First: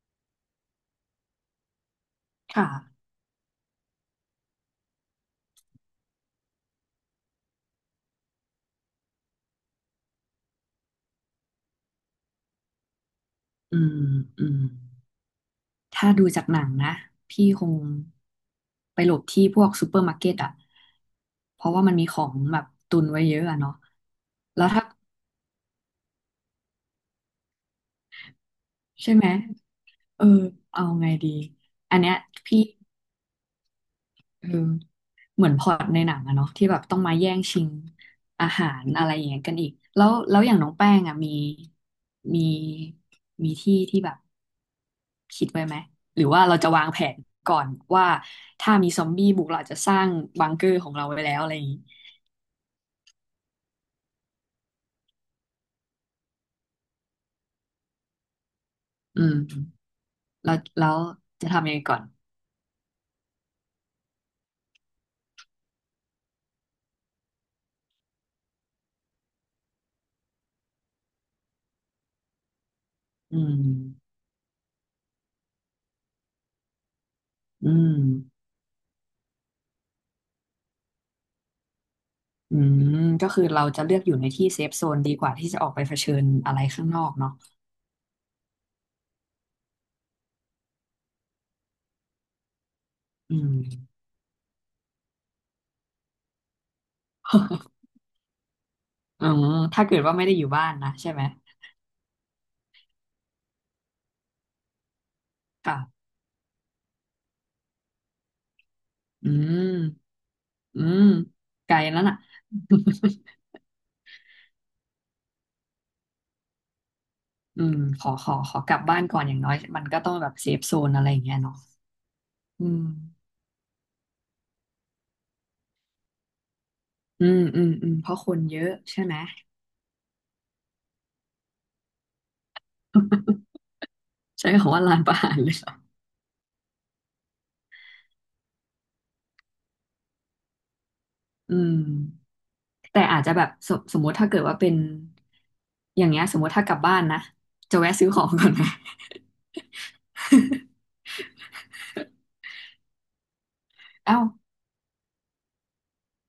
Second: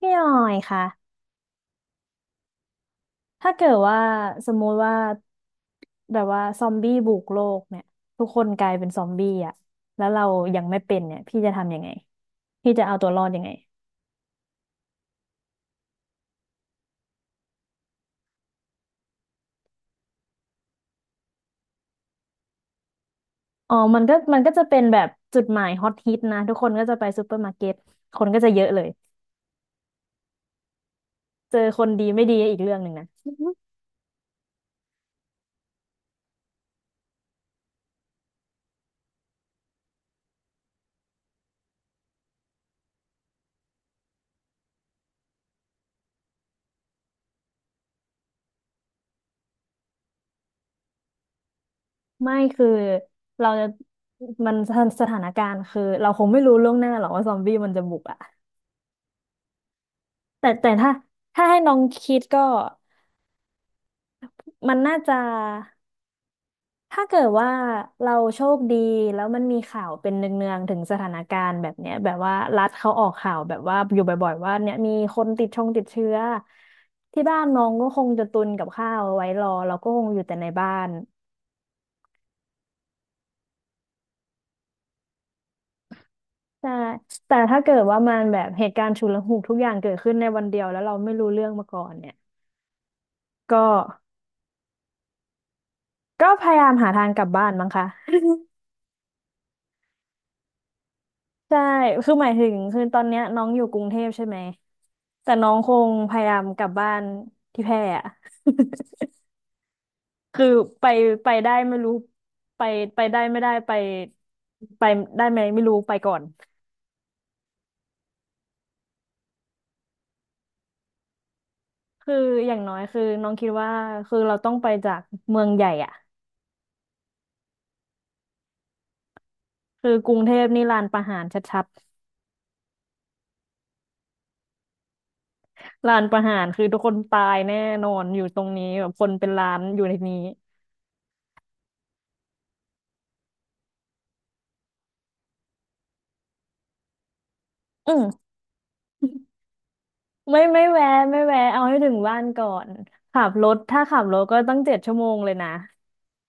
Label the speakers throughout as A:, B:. A: พี่หน่อยค่ะ
B: ค่ะ
A: ถ้าเกิดว่าสมมุติว่าแบบว่าซอมบี้บุกโลกเนี่ยทุกคนกลายเป็นซอมบี้อ่ะแล้วเรายังไม่เป็นเนี่ยพี่จะทำยังไงพี่จะเอาตัวรอดยังไง
B: อืมอืมถ้าดูจากหนังนะ พี่คงไปหลบที่พวกซูเปอร์มาร์เก็ตอ่ะเพราะว่ามันมีของแบบตุนไว้เยอะอะ
A: อ๋
B: เนาะ
A: อมันก็จะ
B: แล้ว
A: เป็น
B: ถ้า
A: แบบจุดหมายฮอตฮิตนะทุกคนก็จะไปซูเปอร์มาร์เก็ตคนก็จะเยอะเลย
B: ใช่ไหม เออ เอาไงดี
A: เจอคน
B: อัน
A: ดี
B: เนี้ย
A: ไม่ดีอี
B: พี่
A: กเรื่องหนึ่งนะ
B: เออเหมือนพล็อตในหนังอะเนาะที่แบบต้องมาแย่งชิงอาหารอะไรอย่างเงี้ยกันอีกแล้วอย่างน้องแป้งอะมีมีที่ที่แบบคิดไว้ไหมหรือว่าเราจะวางแผนก่อนว่าถ้ามีซอมบี้บุกเราอาจจะสร้างบังเกอร์ของเราไว้แล้วอะไรอย่างงี้
A: ไม่คือเราจะมันสถานการณ์คือเราคงไม่รู้ล่วงหน้าหรอกว่าซอมบี้มันจะบุกอ่ะ
B: อืม
A: แต่
B: แล้ว
A: แต่
B: แล้
A: ถ้า
B: วจะ
A: ให้
B: ทำยั
A: น้อ
B: งไง
A: ง
B: ก่อน
A: คิดก็มันน่าจะ ถ้าเกิดว่าเราโชคดีแล้วมันมีข่าวเป็นเนืองๆถึงสถานการณ์แบบเนี้ยแบบว่ารัฐเขาออกข่า
B: อื
A: วแบบว่าอยู่
B: ม
A: บ่อยๆว่าเนี่ยมีคนติดเชื้อที่บ้านน้อ
B: อื
A: งก็
B: ม
A: คงจะตุนกับข้าวเอาไว้รอเราก็คงอยู่แต่ในบ้าน
B: อืมก็คือเราจะเลือกอยู่ในที่เซฟโซนดีกว่าที่จะออกไปเผชิญอะไร
A: ใช่
B: ข้างนอกเนาะ
A: แต่ถ้าเกิดว่ามันแบบเหตุการณ์ฉุกละหุกทุกอย่างเกิดขึ้นในวันเดียวแล้วเราไม่รู้เรื่องมาก่อนเนี่ย
B: อื
A: ก็
B: ม
A: ก็พยายามหาทางกลับบ้านมั้งคะ
B: อ๋อถ้าเกิดว่าไม่ได้อยู่บ้านนะใช่ไหม
A: ใช่คือหมายถึงคือตอนเนี้ยน้องอยู่กรุงเทพใช่ไหมแต่น้องคง
B: ค่ะ
A: พยายามกลับบ้านที่แพร่อะ
B: อืม
A: คือ
B: อื
A: ไป
B: ม
A: ไปได้
B: ไก
A: ไม่
B: ล
A: รู้
B: แล้วน่ะ
A: ไปไป ได้ไม่ได้ไปไปได้ไหมไม่รู้ไปก่อน
B: อืมขอกลับบ้านก่อนอย่างน้อยมันก็ต้องแบบเซฟโซนอะไรอย่างเงี้ยเนาะ
A: คืออย่าง
B: อื
A: น้อย
B: ม
A: คือน้องคิดว่าคือเราต้องไปจากเมืองใหญ่อะ
B: อืมอืมเพราะคนเยอะใช่ไหม
A: คือกรุงเทพนี่ลานประหารชัด
B: ใช้คำว่าลานประหารเลยเหรอ
A: ๆลานประหารคือทุกคนตายแน่นอนอยู่ตรงนี้แบบคนเป็นล้านอยู่ในนี้
B: อืมแต่อาจจะแบบสมมติถ้าเกิดว่าเป็นอย่างเงี้ยสมมติถ้ากลับบ้านนะจะแวะ
A: อื
B: ซื้อขอ
A: ม
B: งก่อนนะ
A: ไม่แวะไม่แวะเอาให้ถึงบ้านก่อนขับรถถ้าขับ ร
B: เอ้า
A: ถก็ตั้ง7 ชั่วโมงเลยนะ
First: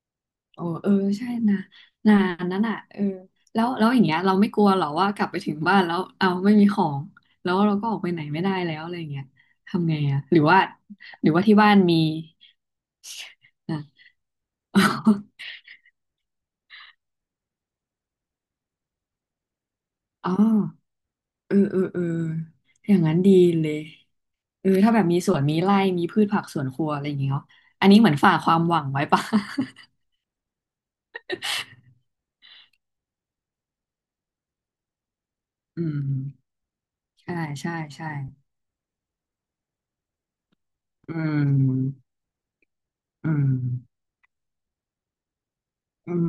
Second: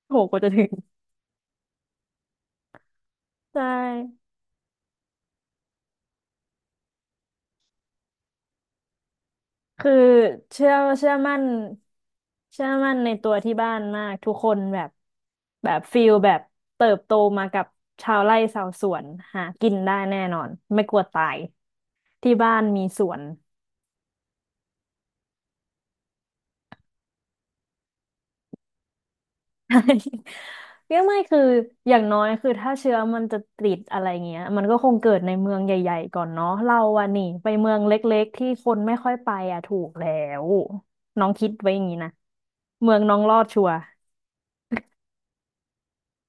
A: โหกว่าจะถึ
B: โอ้
A: ง
B: เออใช่นะนานนั้นอ่ะเออ
A: ใช
B: แล้วอย่างเงี้ย
A: ่
B: เราไม่กลัวหรอว่ากลับไปถึงบ้านแล้วเอาไม่มีของแล้วเราก็ออกไปไหนไม่ได้แล้วอะไรอย่างเงี้ย
A: คื
B: ทำ
A: อ
B: ไงอ่ะหรือว่า
A: เชื่อเชื่อ
B: หรือ
A: มั่น
B: ว่าที่บ้านมี
A: เชื่อมั่นในตัวที่บ้า
B: อ่ะ
A: นมากทุกคนแบบ แบบฟิลแบบเติบโตมากับชาวไร่ชาวสวนหากินได้แน่
B: อ๋อ
A: นอนไม่กลัวตาย
B: เออเออ
A: ที่บ้านมี
B: อย่า
A: ส
B: ง
A: ว
B: นั้น
A: น
B: ดีเลยเออถ้าแบบมีสวนมีไร่มีพืชผักสวนครัวอะไรอย่างเงี้ยเนาะอันนี้เหมือนฝากความหวังไว้ปะ
A: ใช่ เนี่ยไม่คืออย่างน้อยคือถ้าเชื้อมันจะติดอะไรเงี้ยมันก็คงเกิดในเมืองให
B: อื
A: ญ่ๆก่อน
B: ม
A: เนาะเราอะนี่
B: ใช่
A: ไปเมื
B: ใช่
A: องเล
B: ใช่
A: ็กๆที่คนไม่ค่อยไปอะถูกแล้ว
B: อื
A: น้องคิดไว้อย่างนี้
B: ม
A: นะเมืองน้อง
B: อื
A: รอด
B: ม
A: ชัวร์
B: อืม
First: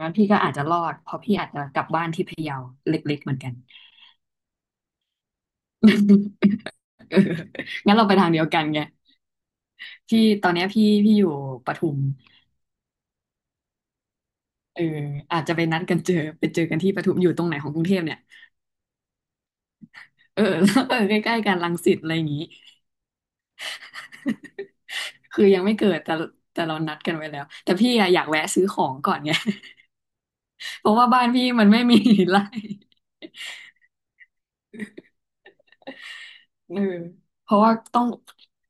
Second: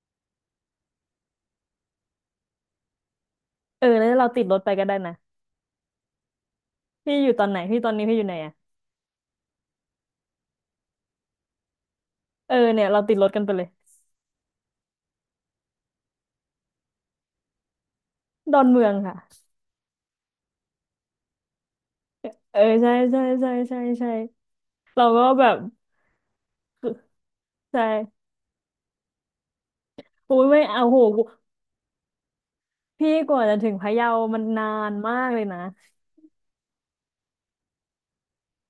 B: งั้นพี่ก็อาจจะรอดเพราะพี่อาจจะกลับบ้านที่พะเยาเล็กๆเหมือนกัน
A: เออแล้วเราติดรถไปก็ได้นะ พี่
B: เออ
A: อยู่ตอนไหนพี่ตอ
B: งั้
A: น
B: น
A: นี้
B: เราไป
A: พี่อยู่
B: ทาง
A: ไหน
B: เดียว
A: อะ
B: กันไงพี่ตอนเนี้ยพี่อยู่ปทุม
A: เออเนี่ยเราติดรถกันไปเลย
B: เอออาจจะไปนัดกันเจอไปเจอกันที่ปทุมอยู่ตรงไหนของกรุงเทพเนี่ย
A: ดอนเมืองค่ะ
B: เออ แล้วเออใกล้ๆกันรังสิตอะไรอย่างงี้
A: เออใช่เราก็
B: คื
A: แบ
B: อ
A: บ
B: ยังไม่เกิดแต่เรานัดกันไว้แล้วแต่
A: ใช่
B: พี่อะอยากแวะซื้อของก่อนไง
A: อุ้ยไม่ เอา
B: เพราะ
A: โห
B: ว่าบ้านพี่มันไม่มีไร่
A: พี่กว่าจะถึงพะเยามันนานมากเลยนะ
B: เออเพราะว่าต้อง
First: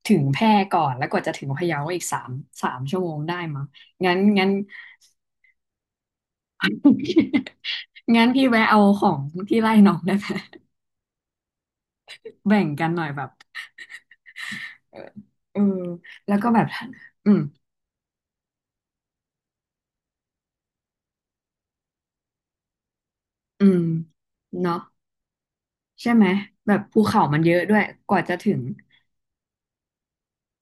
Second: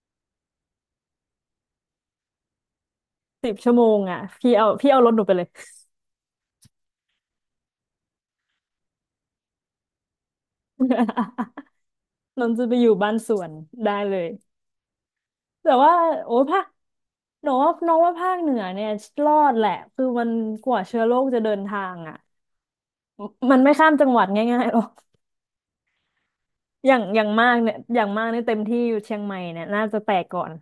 B: ถึงแพร่ก่อนแล้วกว่าจะถึงพะเยาก็อีกสามชั่วโมงได้
A: สิบ
B: มั้ง
A: ชั่วโมง
B: งั้
A: อ่ะ
B: นงั้น
A: พี่เอารถหนูไปเลย
B: โอเคงั้นพี่แวะเอาของที่ไล่น้องได้ไหม
A: นนท์
B: แบ่
A: จะ
B: ง
A: ไปอ
B: กั
A: ยู่
B: นหน่อย
A: บ้าน
B: แบ
A: ส
B: บ
A: วนได้เลย
B: เออเออ
A: แต่ว่าโอ้
B: แล้ว
A: ย
B: ก็
A: ภา
B: แบ
A: ค
B: บอืม
A: หนูว่าน้องว่าภาคเหนือเนี่ยรอดแหละคือมันกว่าเชื้อโรคจะเดินทางอ่ะมัน
B: อื
A: ไม่
B: ม
A: ข้ามจังหวัดง่ายๆหร
B: เนาะ
A: อก
B: ใช่ไหมแบบภูเขามันเยอะด้วย
A: อย่าง
B: ก
A: มา
B: ว่า
A: ก
B: จะ
A: เนี่ย
B: ถึ
A: เต็ม
B: ง
A: ที่อยู่เชียงใหม่เนี่ยน่าจะแตกก่อน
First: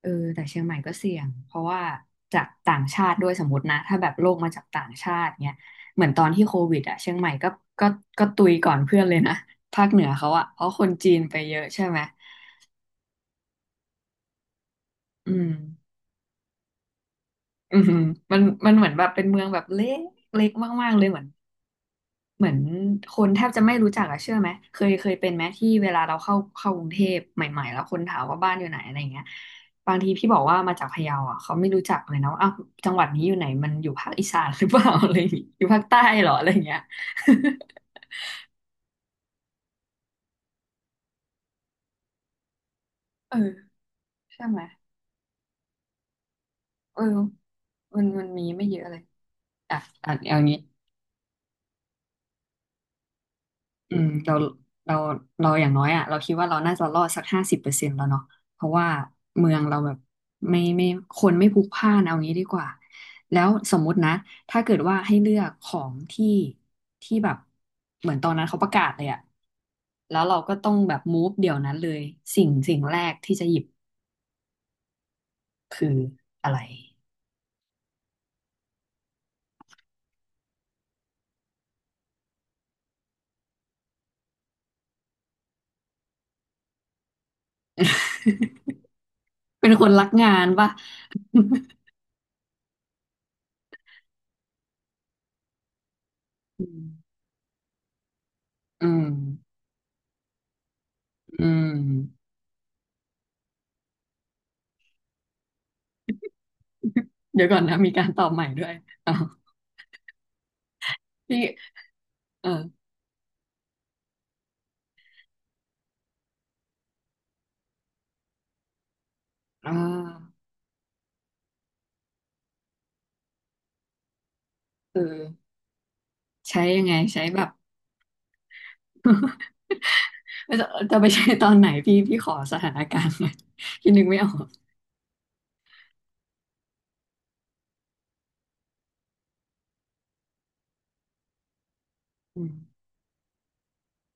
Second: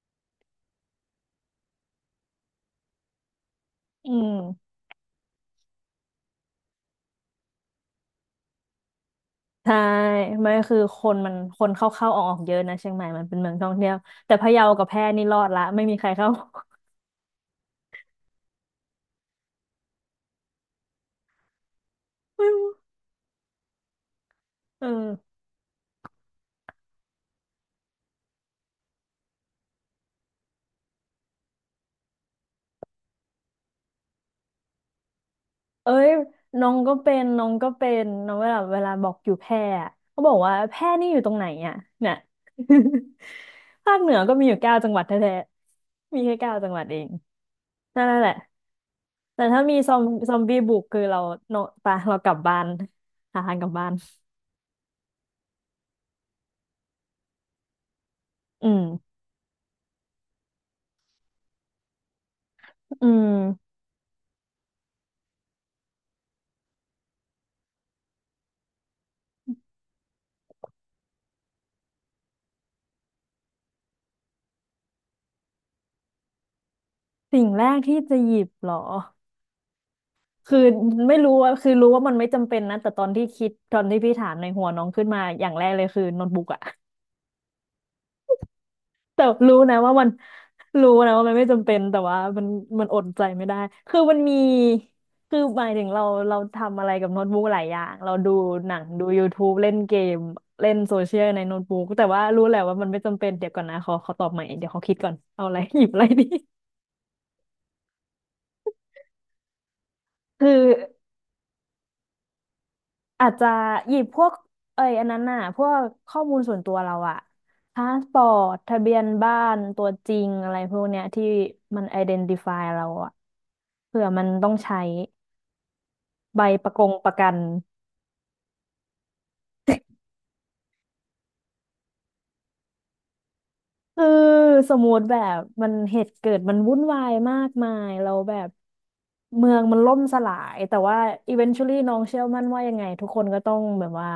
B: เออแต่เชียงใหม่ก็เสี่ยงเพราะว่าจากต่างชาติด้วยสมมตินะถ้าแบ
A: อื
B: บโลกมาจาก
A: ม
B: ต่างชาติเนี้ยเหมือนตอนที่โควิดอะเชียงใหม่ก็ก็ก็ตุยก่อนเพื่อนเลยนะ
A: ใช่
B: ภาคเหนือเขาอะ
A: ไม่
B: เพราะ
A: คือ
B: คน
A: ค
B: จี
A: น
B: น
A: มัน
B: ไปเย
A: ค
B: อะ
A: น
B: ใช่
A: เข้า
B: ไหม
A: เข้าออกเยอะนะเชียงใหม่มันเป็นเมืองท่องเที่ยวแต่พะเยากับแพร่นี่
B: อื
A: รอด
B: ม
A: ละไม่มีใครเข้า
B: อืมมันมันเหมือนแบบเป็นเมืองแบบเล็กมากๆเลยเหมือน เห
A: ไม่
B: มือน
A: รู้
B: คนแทบจะไม่รู้จักอะเชื่อไหมเค
A: เอ
B: ยเคยเป็น
A: อ
B: ไหมที่เวลาเราเข้ากรุงเทพใหม่ๆแล้วคนถามว่าบ้านอยู่ไหนอะไรเงี้ยบางทีพี่บอกว่ามาจากพะเยาอะเขาไม่รู้จักเลยนะว่าอ้าวจังหวัดนี้อยู่ไหนมันอยู่ภาคอีสานหรือเปล่า อะไรอย่างงี้อยู่ภาค
A: เอ้
B: ใต้
A: ย
B: เหรออะไรอย่เงี้ย
A: น้องเวลาบอกอยู่แพร่อะเขาบอกว่าแพร่นี่อยู่ตรงไหนอ่ะเนี่ย
B: เออ
A: ภาคเหนือก็
B: ใช่
A: มีอยู่
B: ไหม
A: เก้าจังหวัดแท้ๆมีแค่เก้าจังหวัดเอ
B: เออ
A: ง
B: มั
A: นั่
B: น
A: น
B: มั
A: แห
B: น
A: ละ
B: มีไม่เยอะเลย
A: แต่ถ้ามี
B: อ่ะอ่ะ
A: ซ
B: เอา
A: อม
B: งี้
A: บี้บุกคือเราโนปะเรากลับบ้านหาทางกลับบ้าน
B: อืมเราเราอย่างน้อยอ่ะเราคิดว่าเราน่าจะรอดสัก50%แล้วเนาะเพ
A: อื
B: ราะว่า
A: ม
B: เมืองเราแบบไม่คนไม่พลุกพล่านเอางี้ดีกว่า
A: อื
B: แล้วส
A: ม
B: มมุตินะถ้าเกิดว่าให้เลือกของที่ที่แบบเหมือนตอนนั้นเขาประกาศเลยอ่ะแล้วเราก็ต้องแบบมูฟเดี๋ยวนั้นเลยสิ่งแรกที่จะหยิบคืออะไร
A: สิ่งแรกที่จะหยิบเหรอคือไม่รู้ว่าคือรู้ว่ามันไม่จำเป็นนะแต่ตอนที่คิดตอนที่พี่ถามในหัวน้องขึ้นมาอย่างแรกเลยคือโน้ตบุ๊กอะ แต่รู้
B: เป็น
A: นะ
B: คน
A: ว่ามั
B: รั
A: น
B: กงานป่ะ
A: รู้นะว่ามันไม่จำเป็นแต่ว่ามันมันอดใจไม่ได้คือมันมีคือหมายถึงเราเรา
B: อื
A: ทำอะไรกับโน้ตบุ๊กหลายอย่างเราดูหนังดู
B: ม
A: YouTube เล่นเกมเล่นโซเชียล ใน
B: อื
A: โน้ต
B: ม
A: บุ๊ก
B: อืม
A: แต่ว่ารู้แหละว่ามันไม่จำเป็นเดี๋ยวก่อนนะขอตอบใหม่เดี๋ยวขอคิดก่อนเอาอะไร หยิบอะไรดี
B: เดี๋ยวก่อนนะมีการตอบใหม่ด้วยอ้าว
A: คือ
B: พี่ เออ
A: อาจจะหยิบพวกเอ้ยอันนั้นน่ะพวกข้อมูลส่วนตัวเราอะพาสปอร์ตทะเบียนบ้าน
B: อ่
A: ตัวจริง
B: า
A: อะไรพวกเนี้ยที่มัน identify เดนติฟายเราอะเผื่อมันต้องใช้
B: เออ
A: ใบ
B: ใช้ยังไง
A: ประ
B: ใช้
A: กัน
B: แบบ จะจะไปใช้ตอนไหนพี่พี่ขอสถานการณ์หน่อย พี่นึ
A: คือ
B: กไม่ออก
A: สมมติแบบมันเหตุเกิดมันวุ่นวายมากมายเราแบบเมืองมันล่มสลายแต่ว่า eventually นชวลลี่น้องเชื่อ
B: อื
A: มั่น
B: ม
A: ว่ายังไงทุกคนก็ต้องแบบว่า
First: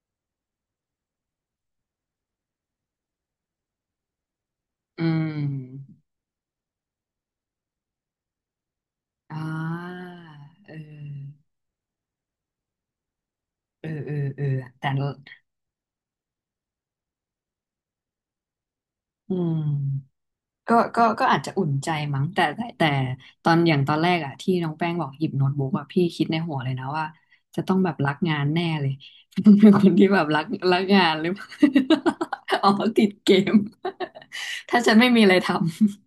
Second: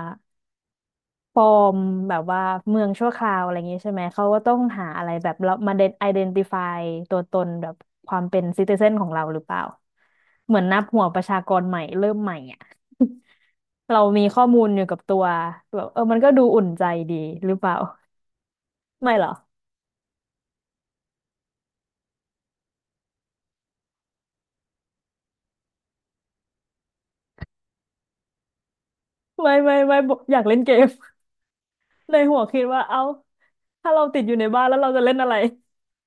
A: ปลอมแบบว่าเมืองชั่วคราวอะไรอย่างงี้ใช่ไหมเขาก็ต้องหา
B: อื
A: อะไรแบบเรามาเด
B: ม
A: นไอเดนติฟายตัวตนแบบความเป็นซิติเซนของเราห
B: อ่
A: รือเปล่า
B: า
A: เหมือน
B: เอ
A: นับหัวประชา
B: อ
A: กรใหม่เริ่มใหม่อ่ะ
B: เอ อ
A: เรา
B: เออ
A: มีข้
B: เอ
A: อ
B: อ
A: มูลอยู่
B: แต่
A: กับตัวแบบเออมันก็ดูอุ่นใจดีหรือเปล่าไม่เหรอ
B: อืม ก็อาจจะอุ่นใจมั้งแต่ตอนอย่างตอนแรกอะที่น้องแป้งบอกหยิบโน้ตบุ๊กอะพี่คิดในหัวเลยนะว่าจะต้องแบบรักงานแน่เลย
A: ไม่
B: เป็น
A: ไม่
B: คน
A: ไม่
B: ที่
A: บอก
B: แบบ
A: อ
B: รั
A: ยาก
B: ก
A: เล่นเก
B: รัก
A: ม
B: งานหรือเปล่า
A: ในหัวคิ ด
B: อ๋อ
A: ว่าเอ้า
B: ติดเกม
A: ถ้าเราติดอยู่ในบ้าน แล้ว
B: ถ้า
A: เรา
B: ฉัน
A: จะ
B: ไม่
A: เล่น
B: มี
A: อะ
B: อะ
A: ไร
B: ไรทำ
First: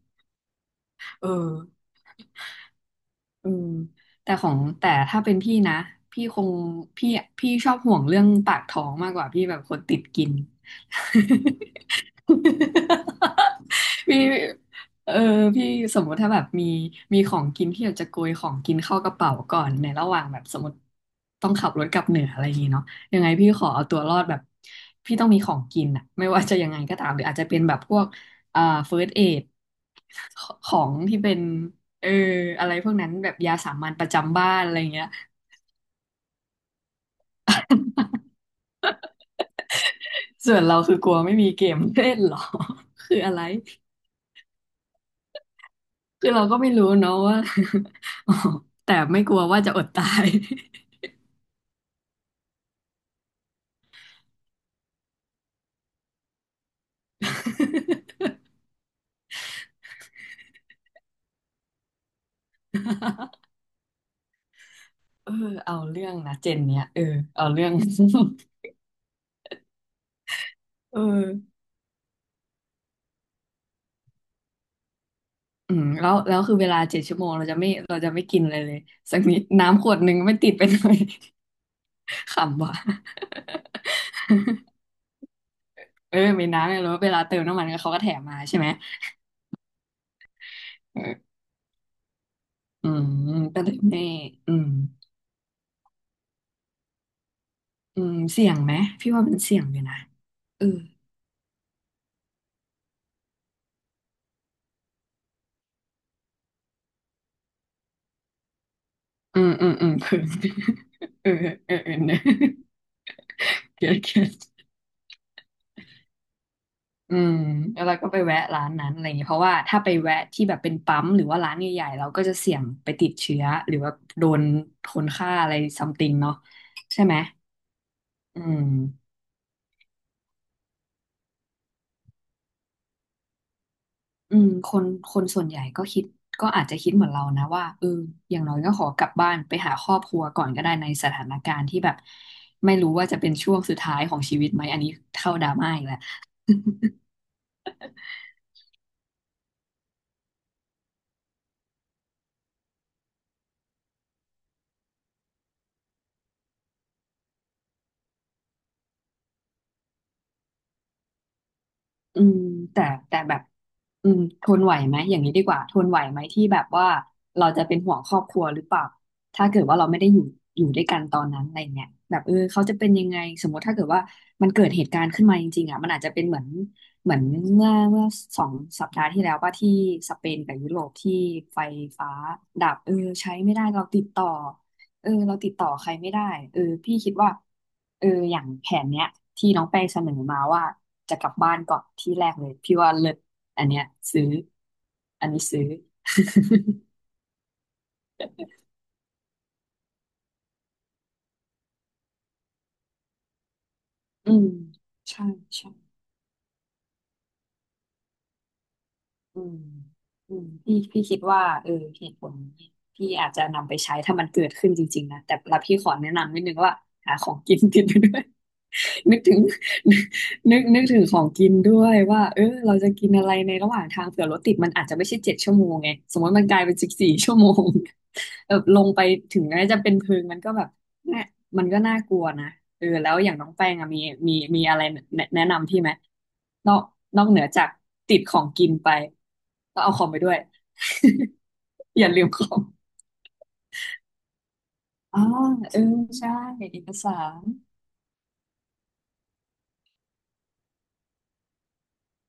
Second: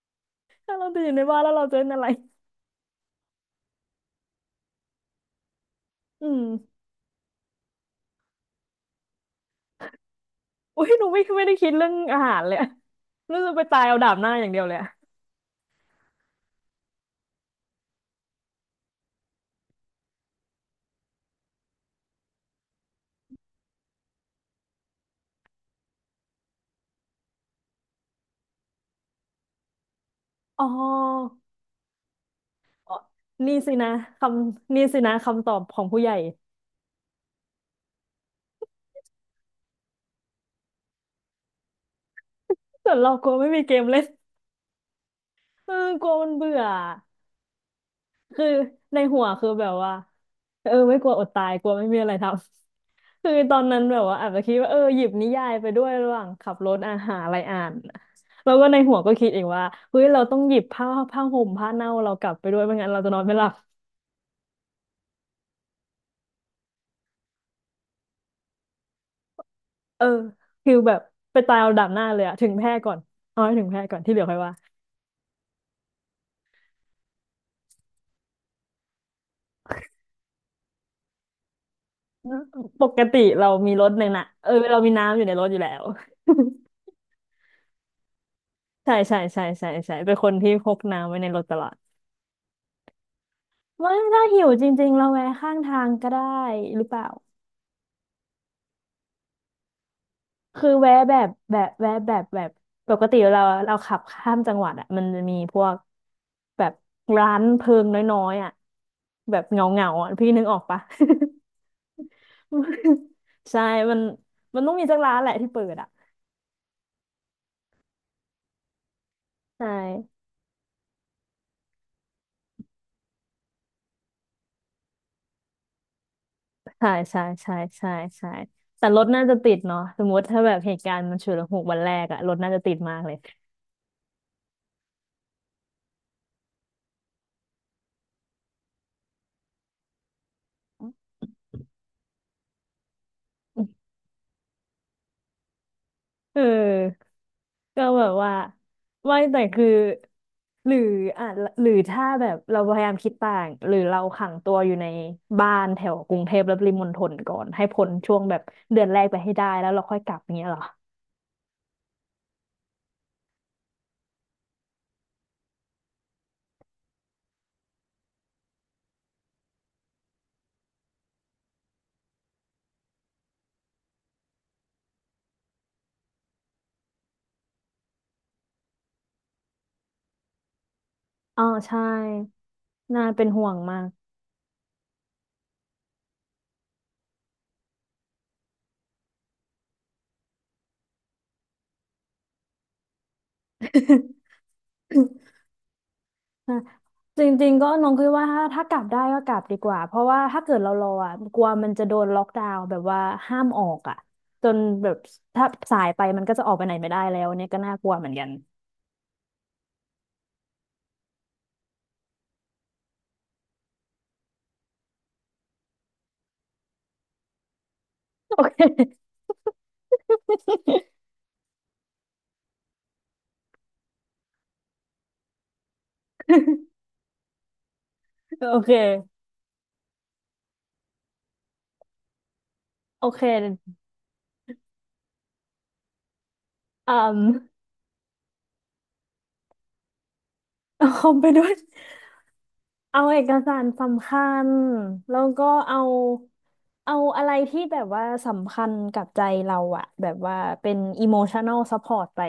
A: ถ้าเราติดอยู่ใน
B: เอ
A: บ้านแล้วเราจะ
B: อ
A: เล่นอะไร
B: เออแต่ของแต่ถ้าเป็นพี่นะพี่
A: อื
B: ค
A: ม
B: งพี่ชอบห่วงเรื่องปากท้องมากกว่าพี่แบบคนติดกิน
A: อุ้ยหนูไม่ได้คิดเรื่องอาหารเลยอะรู้สึกไปตายเอา ดาบ
B: พี่
A: หน้าอย่างเดียวเลยอะ
B: เออพี่สมมุติถ้าแบบมีของกินที่อยากจะโกยของกินเข้ากระเป๋าก่อนในระหว่างแบบสมมติต้องขับรถกลับเหนืออะไรอย่างงี้เนาะยังไงพี่ขอเอาตัวรอดแบบพี่ต้องมีของกินอะไม่ว่าจะยังไงก็ตามหรืออาจจะเป็นแบบพวกเฟิร์สเอด
A: อ๋อ
B: ของที่เป็นเอออะไรพ
A: อ๋
B: ว
A: อ
B: กนั้นแบบ
A: นี่
B: ยาสา
A: สิ
B: มั
A: นะ
B: ญประ
A: ค
B: จำบ้านอะ
A: ำ
B: ไร
A: นี่สิ
B: เงี้ย
A: นะคำตอบของผู้ใหญ่
B: ส่วนเราคือกลัวไม่มีเกมเล่นเหรอ
A: ส่วน เรา
B: คือ
A: กลั
B: อะ
A: ว
B: ไร
A: ไม่มีเกมเล่นเออกลัวมั
B: คือ
A: น
B: เรา
A: เบื่
B: ก็
A: อ
B: ไม่รู้เนาะว่า
A: คือ
B: แต่
A: ในหั
B: ไม่
A: ว
B: กลัว
A: คือ
B: ว่า
A: แบ
B: จะ
A: บ
B: อด
A: ว่า
B: ตาย
A: เออไม่กลัวอดตายกลัวไม่มีอะไรทำ คือตอนนั้นแบบว่าอาจจะคิดว่าเออหยิบนิยายไปด้วยระหว่างขับรถอาหารอะไรอ่านแล้วก็ในหัวก็คิดเองว่าเฮ้ยเราต้องหยิบผ้าห่มผ้าเน่าเรากลับไปด้วยไม่งั้นเราจะนอนไม่หลับ
B: เออเอาเรื่องนะเจนเนี่ยเอาเรื่อง
A: เออคือแบ
B: เอ
A: บไป
B: อ
A: ตายเอาดับหน้าเลยอะถึงแพร่ก่อนเอาให้ถึงแพร่ก่อนที่เหลือค่อยว่า
B: อืมแล้วคือเวลาเจ็ดชั่วโมงเราจะไม่กินอะไรเลยสักนิดน้ำขวดหนึ่งไม่ติดไปหน่อย ขำว่ะ
A: ปกติเรามีรถในน่ะเออเรามีน้ำอยู่ในรถอยู่แล้ว
B: เออมีน้ำเนี่ย แล้วเวลาเติมน้ำมันเขาก็แถมมาใช่ไหม
A: ใช่ใช่ใช่ใช่ใช่เป็นคนที่พก
B: เอ
A: น้ำไว้ใน
B: อ
A: รถตลอด
B: อืมก็เลย
A: ว่า
B: ไม่
A: ถ้าหิว
B: อื
A: จ
B: ม
A: ริงๆเราแวะข้างทางก็ได้หรือเปล่า
B: อืมเสี่ยงไหมพี่ว่ามันเสี่ยงอยู่นะเออ
A: คือแวะแบบแบบแวะแบบแบบปกติเราขับข้ามจังหวัดอ่ะมันจะมีพวกแบบร้านเพิงน้อยๆอ่ะแบ
B: อื
A: บ
B: ม
A: เงา
B: อืมอื
A: เงา
B: ม
A: อ่ะ
B: คือ
A: พี่นึกออกปะ
B: เออเออเออเออะ
A: ใช่
B: เกลีย
A: มั
B: ด
A: น
B: เกลียด
A: มันต้องมีสักร้านแหละที่เปิดอ่ะ
B: อืมแล้วเราก็ไปแวะร้านนั้นอะไรอย่างเงี้ยเพราะว่า
A: ใช่
B: ถ้าไปแวะที่แบบเป็นปั๊มหรือว่าร้านใหญ่ๆเราก็จะเสี่ยงไปติดเชื้อหรือว่าโดนคนฆ่าอะไรซัมติงเนาะ
A: ใช่
B: ใช่ไหม
A: ใช่ใช่ใช่ใช่
B: อืม
A: แต่รถน่าจะติดเนาะสมมติถ้าแบบเหตุการณ์มันฉุกละหุกวันแรกอะรถน่าจะติดมากเลย
B: อืมคนส่วนใหญ่ก็คิดก็อาจจะคิดเหมือนเรานะว่าเอออย่างน้อยก็ขอกลับบ้านไปหาครอบครัวก่อนก็ได้ในสถานการณ์ที่แบบไม่รู้ว่าจะเป็นช่วงสุดท้ายของชีวิตไหมอันนี้เข้าดราม่าอีกแล้ว
A: เออ ก็แบบว่าไม่แต่คือหรืออ่ะหรือถ้าแบบเราพยายามคิดต่างหรือเราขังตัวอยู่ในบ้านแถวกรุงเทพและปริมณฑลก่อนให้พ้นช่วงแบบเดือนแรกไปให้ได้แล้วเราค่อยกลับอย่างเงี้ยเหรอ
B: อืมแต่แต่แบบอืมทนไหวไหมอย่างนี้ดีกว่าทนไหวไหมที่แบบว่าเราจะเป็นห่วงครอบครัวหรือเปล่าถ้าเกิดว่าเราไม่ได้อยู่ด้วยกันตอนนั้นอะไรเงี้ยแบบเออเขาจะเป็นยังไงสมมติถ้าเกิดว่ามันเกิดเหตุการณ์ขึ้นมาจริงๆอ่ะมันอาจจะเป็นเหมือนเหมือนเมื่อ2 สัปดาห์ที่แล้วว่าที่สเปนกับยุโรปที่
A: อ๋อ
B: ไฟ
A: ใช่
B: ฟ้าดับเออ
A: น่าเป็น
B: ใช้
A: ห่ว
B: ไม่
A: ง
B: ได้
A: มา
B: เรา
A: ก
B: ติดต่อ เออเราติดต่อใครไม่ได้เออพี่คิดว่าเอออย่างแผนเนี้ยที่น้องแป้งเสนอมาว่าจะกลับบ้านก่อนที่แรกเลยพี่ว่าเลิศอันเนี้ยซื้ออันนี้ ซื้อ
A: นะ จริงๆก็น้องคิดว่าถ้ากลับได้ก็กลับดีกว่าเพราะว่าถ้าเกิดเรารออ่ะกลัวมันจะโดนล็อกดาวน์แบบว่าห้ามออกอ่ะ
B: อื
A: จ
B: ม
A: นแบบ
B: ใช่
A: ถ้าสาย
B: ใช่
A: ไปมันก็จะออกไปไหนไม่ได้แล้วเนี่ยก็น่ากลัวเหมือนกัน
B: อืมอืมพี่คิดว่าเออเหตุผลนี้พี่อาจจะนำไปใช้ถ้ามันเกิดขึ้นจริงๆนะแต่ละพี่ขอแนะนำนิดนึงว่าหาของกิน ติดไปด้วย
A: โอเค
B: นึกถึงนึกถึงของกินด้วยว่าเออเราจะกินอะไรในระหว่างทางเผื่อรถติดมันอาจจะไม่ใช่เจ็ดชั่วโมงไงสมมติมันกลายเป็น14 ชั่วโมง แบ
A: โอ
B: บ
A: เค
B: ลงไปถึงแม้จะเป็นเพิงมันก็แบบแน่มันก็น่ากลัวนะเออ
A: โอ
B: แล้ว
A: เค
B: อย่างน้องแป้งอะมีอะไรแนะนำพี่ไหมนอก
A: อืม
B: นอกเหนือ จากติดของกินไปก็เอาของไปด้วย
A: เอาคอมไปด้วย
B: อย่าลืมของ
A: เอาเอกสารสำคัญ แล้
B: อ๋อ
A: วก็
B: เอ
A: เอา
B: อใช่เอก
A: เอา
B: สา
A: อะไร
B: ร
A: ที่แบบว่าสำคัญกับใจเราอะแบบว่าเป็น emotional support ไป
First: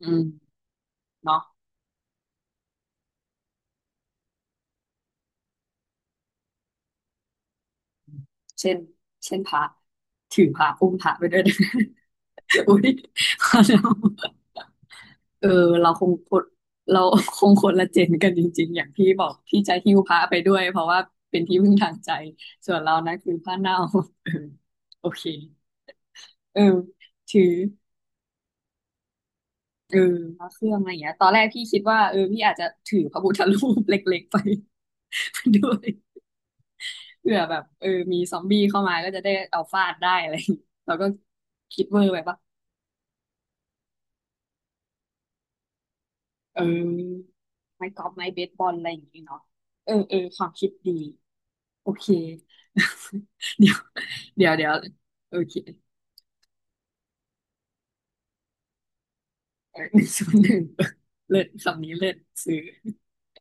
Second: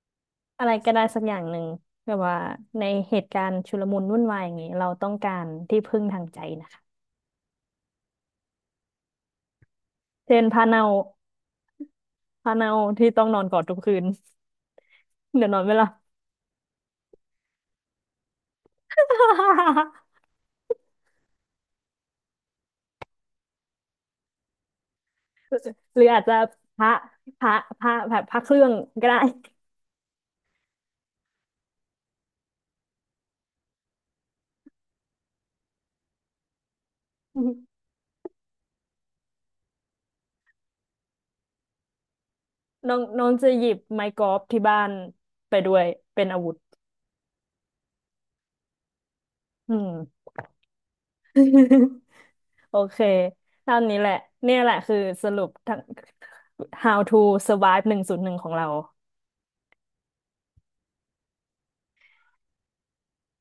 B: อืม
A: อะไรก็ได้สักอย่า
B: เนาะ
A: งหนึ่ง แบบว่าในเหตุการณ์ชุลมุนวุ่นวายอย่างนี้เราต้องการที่พึ่งทางใจนะคะ
B: เช่นเช่นพระ
A: เช่
B: ถื
A: น
B: อพ
A: พา
B: ระ
A: เนา
B: อุ้มพระไปด้วยนะ
A: พาเนา
B: อุ้ย
A: ที่ต้องนอ
B: พ
A: นก
B: อ
A: อดทุก
B: เรา
A: คืน
B: เอ
A: เดี๋ย
B: อ
A: วนอนไม่หลั
B: เรา
A: บ
B: คงคนเราคงคนละเจนกันจริงๆ อย่างพี่บอกพี่จะ หิ้วพระไปด้วยเพราะว่าเป็นที่พึ่งทางใจส่วนเรานั้นคือผ้าเน่า เออโอเค
A: หรืออาจจะ
B: เออ
A: พระ
B: ถื
A: พระ
B: อ
A: พระแบบพระเครื่องก็ได้
B: เออพระเครื่องอะไรอย่างเงี้ยตอนแรกพี่คิดว่าเออพี่อาจจะถือพระพุทธรูปเล็กๆไป ไปด้วยเผื่อแบบเออมีซอมบี้เข้ามาก็จะได้เอาฟาดได้อะไรอย่างงี้เราก็คิดเวอร์ไปปะ
A: น้องน้องจะหยิบไม้กอล์ฟที่บ้านไปด้วยเป็นอาวุธ
B: เออไม้กอล์ฟไม้เบสบอลอะไรอย่างนี้เนาะ
A: อืม
B: เออเออความคิดดีโอ เค
A: โอเค
B: เดี๋ย
A: เท่า
B: ว
A: นี้แหละ
B: เดี๋ย
A: เนี่
B: ว
A: ย
B: เดี๋
A: แห
B: ยว
A: ละคือส
B: โอ
A: รุป
B: เค
A: ทั้ง How to survive 101ของเรา
B: เออ101 เลิศคำนี้เลิศซื้อ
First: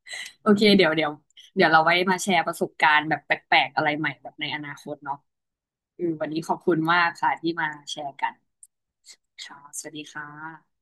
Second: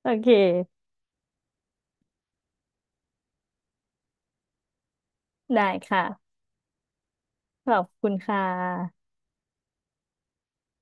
A: โอเ
B: โอเค
A: ค
B: เดี๋ยวเราไว้มาแชร์ประสบการณ์แบบแปลกๆอะไรใหม่แบบในอนาคตเนาะ
A: ได้
B: อือวัน
A: ค่ะ
B: นี้ขอบคุณมากค่ะที่มา
A: ขอบ
B: แช
A: คุณ
B: ร์กัน
A: ค่ะ
B: ค่ะสวัสดีค่ะ